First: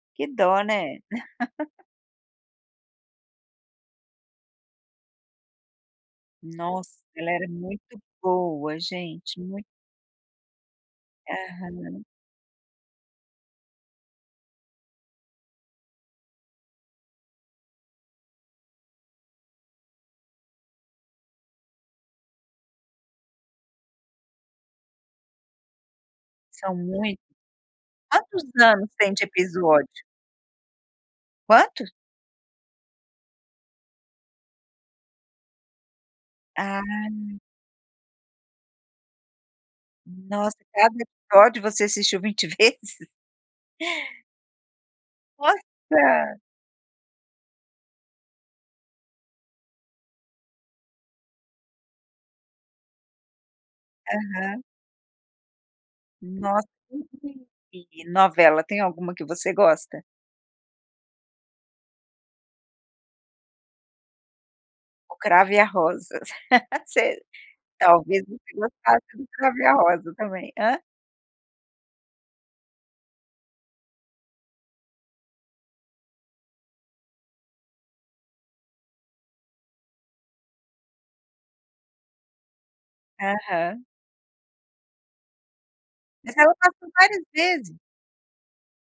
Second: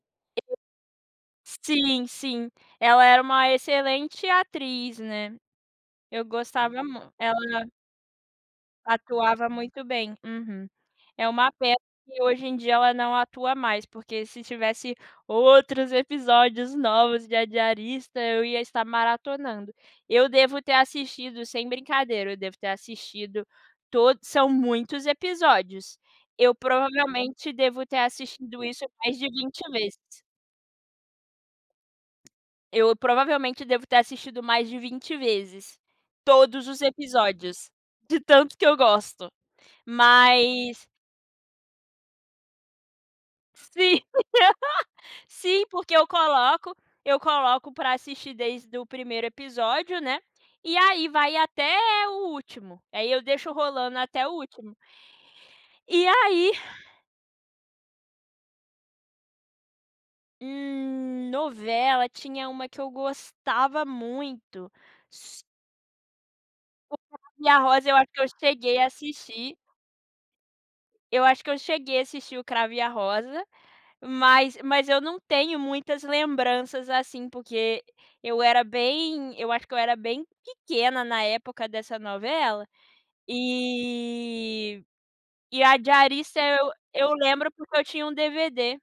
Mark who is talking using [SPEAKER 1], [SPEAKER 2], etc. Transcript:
[SPEAKER 1] Que dó, né.
[SPEAKER 2] [unintelligible] Sim, sim. Ela era uma excelente atriz, né. Eu gostava
[SPEAKER 1] Nossa,
[SPEAKER 2] mu
[SPEAKER 1] ela era
[SPEAKER 2] ela
[SPEAKER 1] muito boa, gente,
[SPEAKER 2] atuava
[SPEAKER 1] mui
[SPEAKER 2] muito bem. Uhum. É uma pena
[SPEAKER 1] Aham.
[SPEAKER 2] que, hoje em dia, ela não atua mais, porque se tivesse outros episódios novos de A Diarista eu ia estar maratonando. Eu devo ter assistido, sem brincadeira, eu devo ter assistido to são muitos episódios. Eu,
[SPEAKER 1] São mui
[SPEAKER 2] provavelmente, devo ter
[SPEAKER 1] Quantos
[SPEAKER 2] assistido isso
[SPEAKER 1] anos tem
[SPEAKER 2] mais
[SPEAKER 1] de
[SPEAKER 2] de 20 vezes.
[SPEAKER 1] episódio? Quantos?
[SPEAKER 2] Eu, provavelmente, devo ter assistido mais de 20 vezes todos os
[SPEAKER 1] Ah.
[SPEAKER 2] episódios, de tanto que eu gosto.
[SPEAKER 1] Nossa,
[SPEAKER 2] Mas
[SPEAKER 1] cada episódio você assistiu 20 vezes?
[SPEAKER 2] Sim. Sim, porque eu
[SPEAKER 1] Nossa!
[SPEAKER 2] coloco eu coloco para assistir desde o 1º episódio, né. E aí, vai até o último. Aí eu deixo rolando até o
[SPEAKER 1] Aham.
[SPEAKER 2] último. E aí
[SPEAKER 1] Nossa. [unintelligible] E novela, tem alguma que você gosta?
[SPEAKER 2] Hum... Novela, tinha uma que eu gostava muito,
[SPEAKER 1] O
[SPEAKER 2] s
[SPEAKER 1] Cravo e a Rosa.
[SPEAKER 2] O
[SPEAKER 1] Se
[SPEAKER 2] Cravo e a Rosa eu acho que
[SPEAKER 1] talvez
[SPEAKER 2] eu
[SPEAKER 1] você
[SPEAKER 2] cheguei a
[SPEAKER 1] gostasse de O
[SPEAKER 2] assistir.
[SPEAKER 1] Cravo e a Rosa também. Hã?
[SPEAKER 2] Eu acho que eu cheguei a assistir O Cravo e a Rosa, mas mas eu não tenho muitas lembranças assim, porque eu era bem eu acho que eu era bem pequena na época dessa novela.
[SPEAKER 1] Aham.
[SPEAKER 2] E e A
[SPEAKER 1] Mas
[SPEAKER 2] Diarista
[SPEAKER 1] ela
[SPEAKER 2] eu
[SPEAKER 1] passou
[SPEAKER 2] eu
[SPEAKER 1] várias
[SPEAKER 2] lembro,
[SPEAKER 1] vezes.
[SPEAKER 2] porque eu tinha um DVD.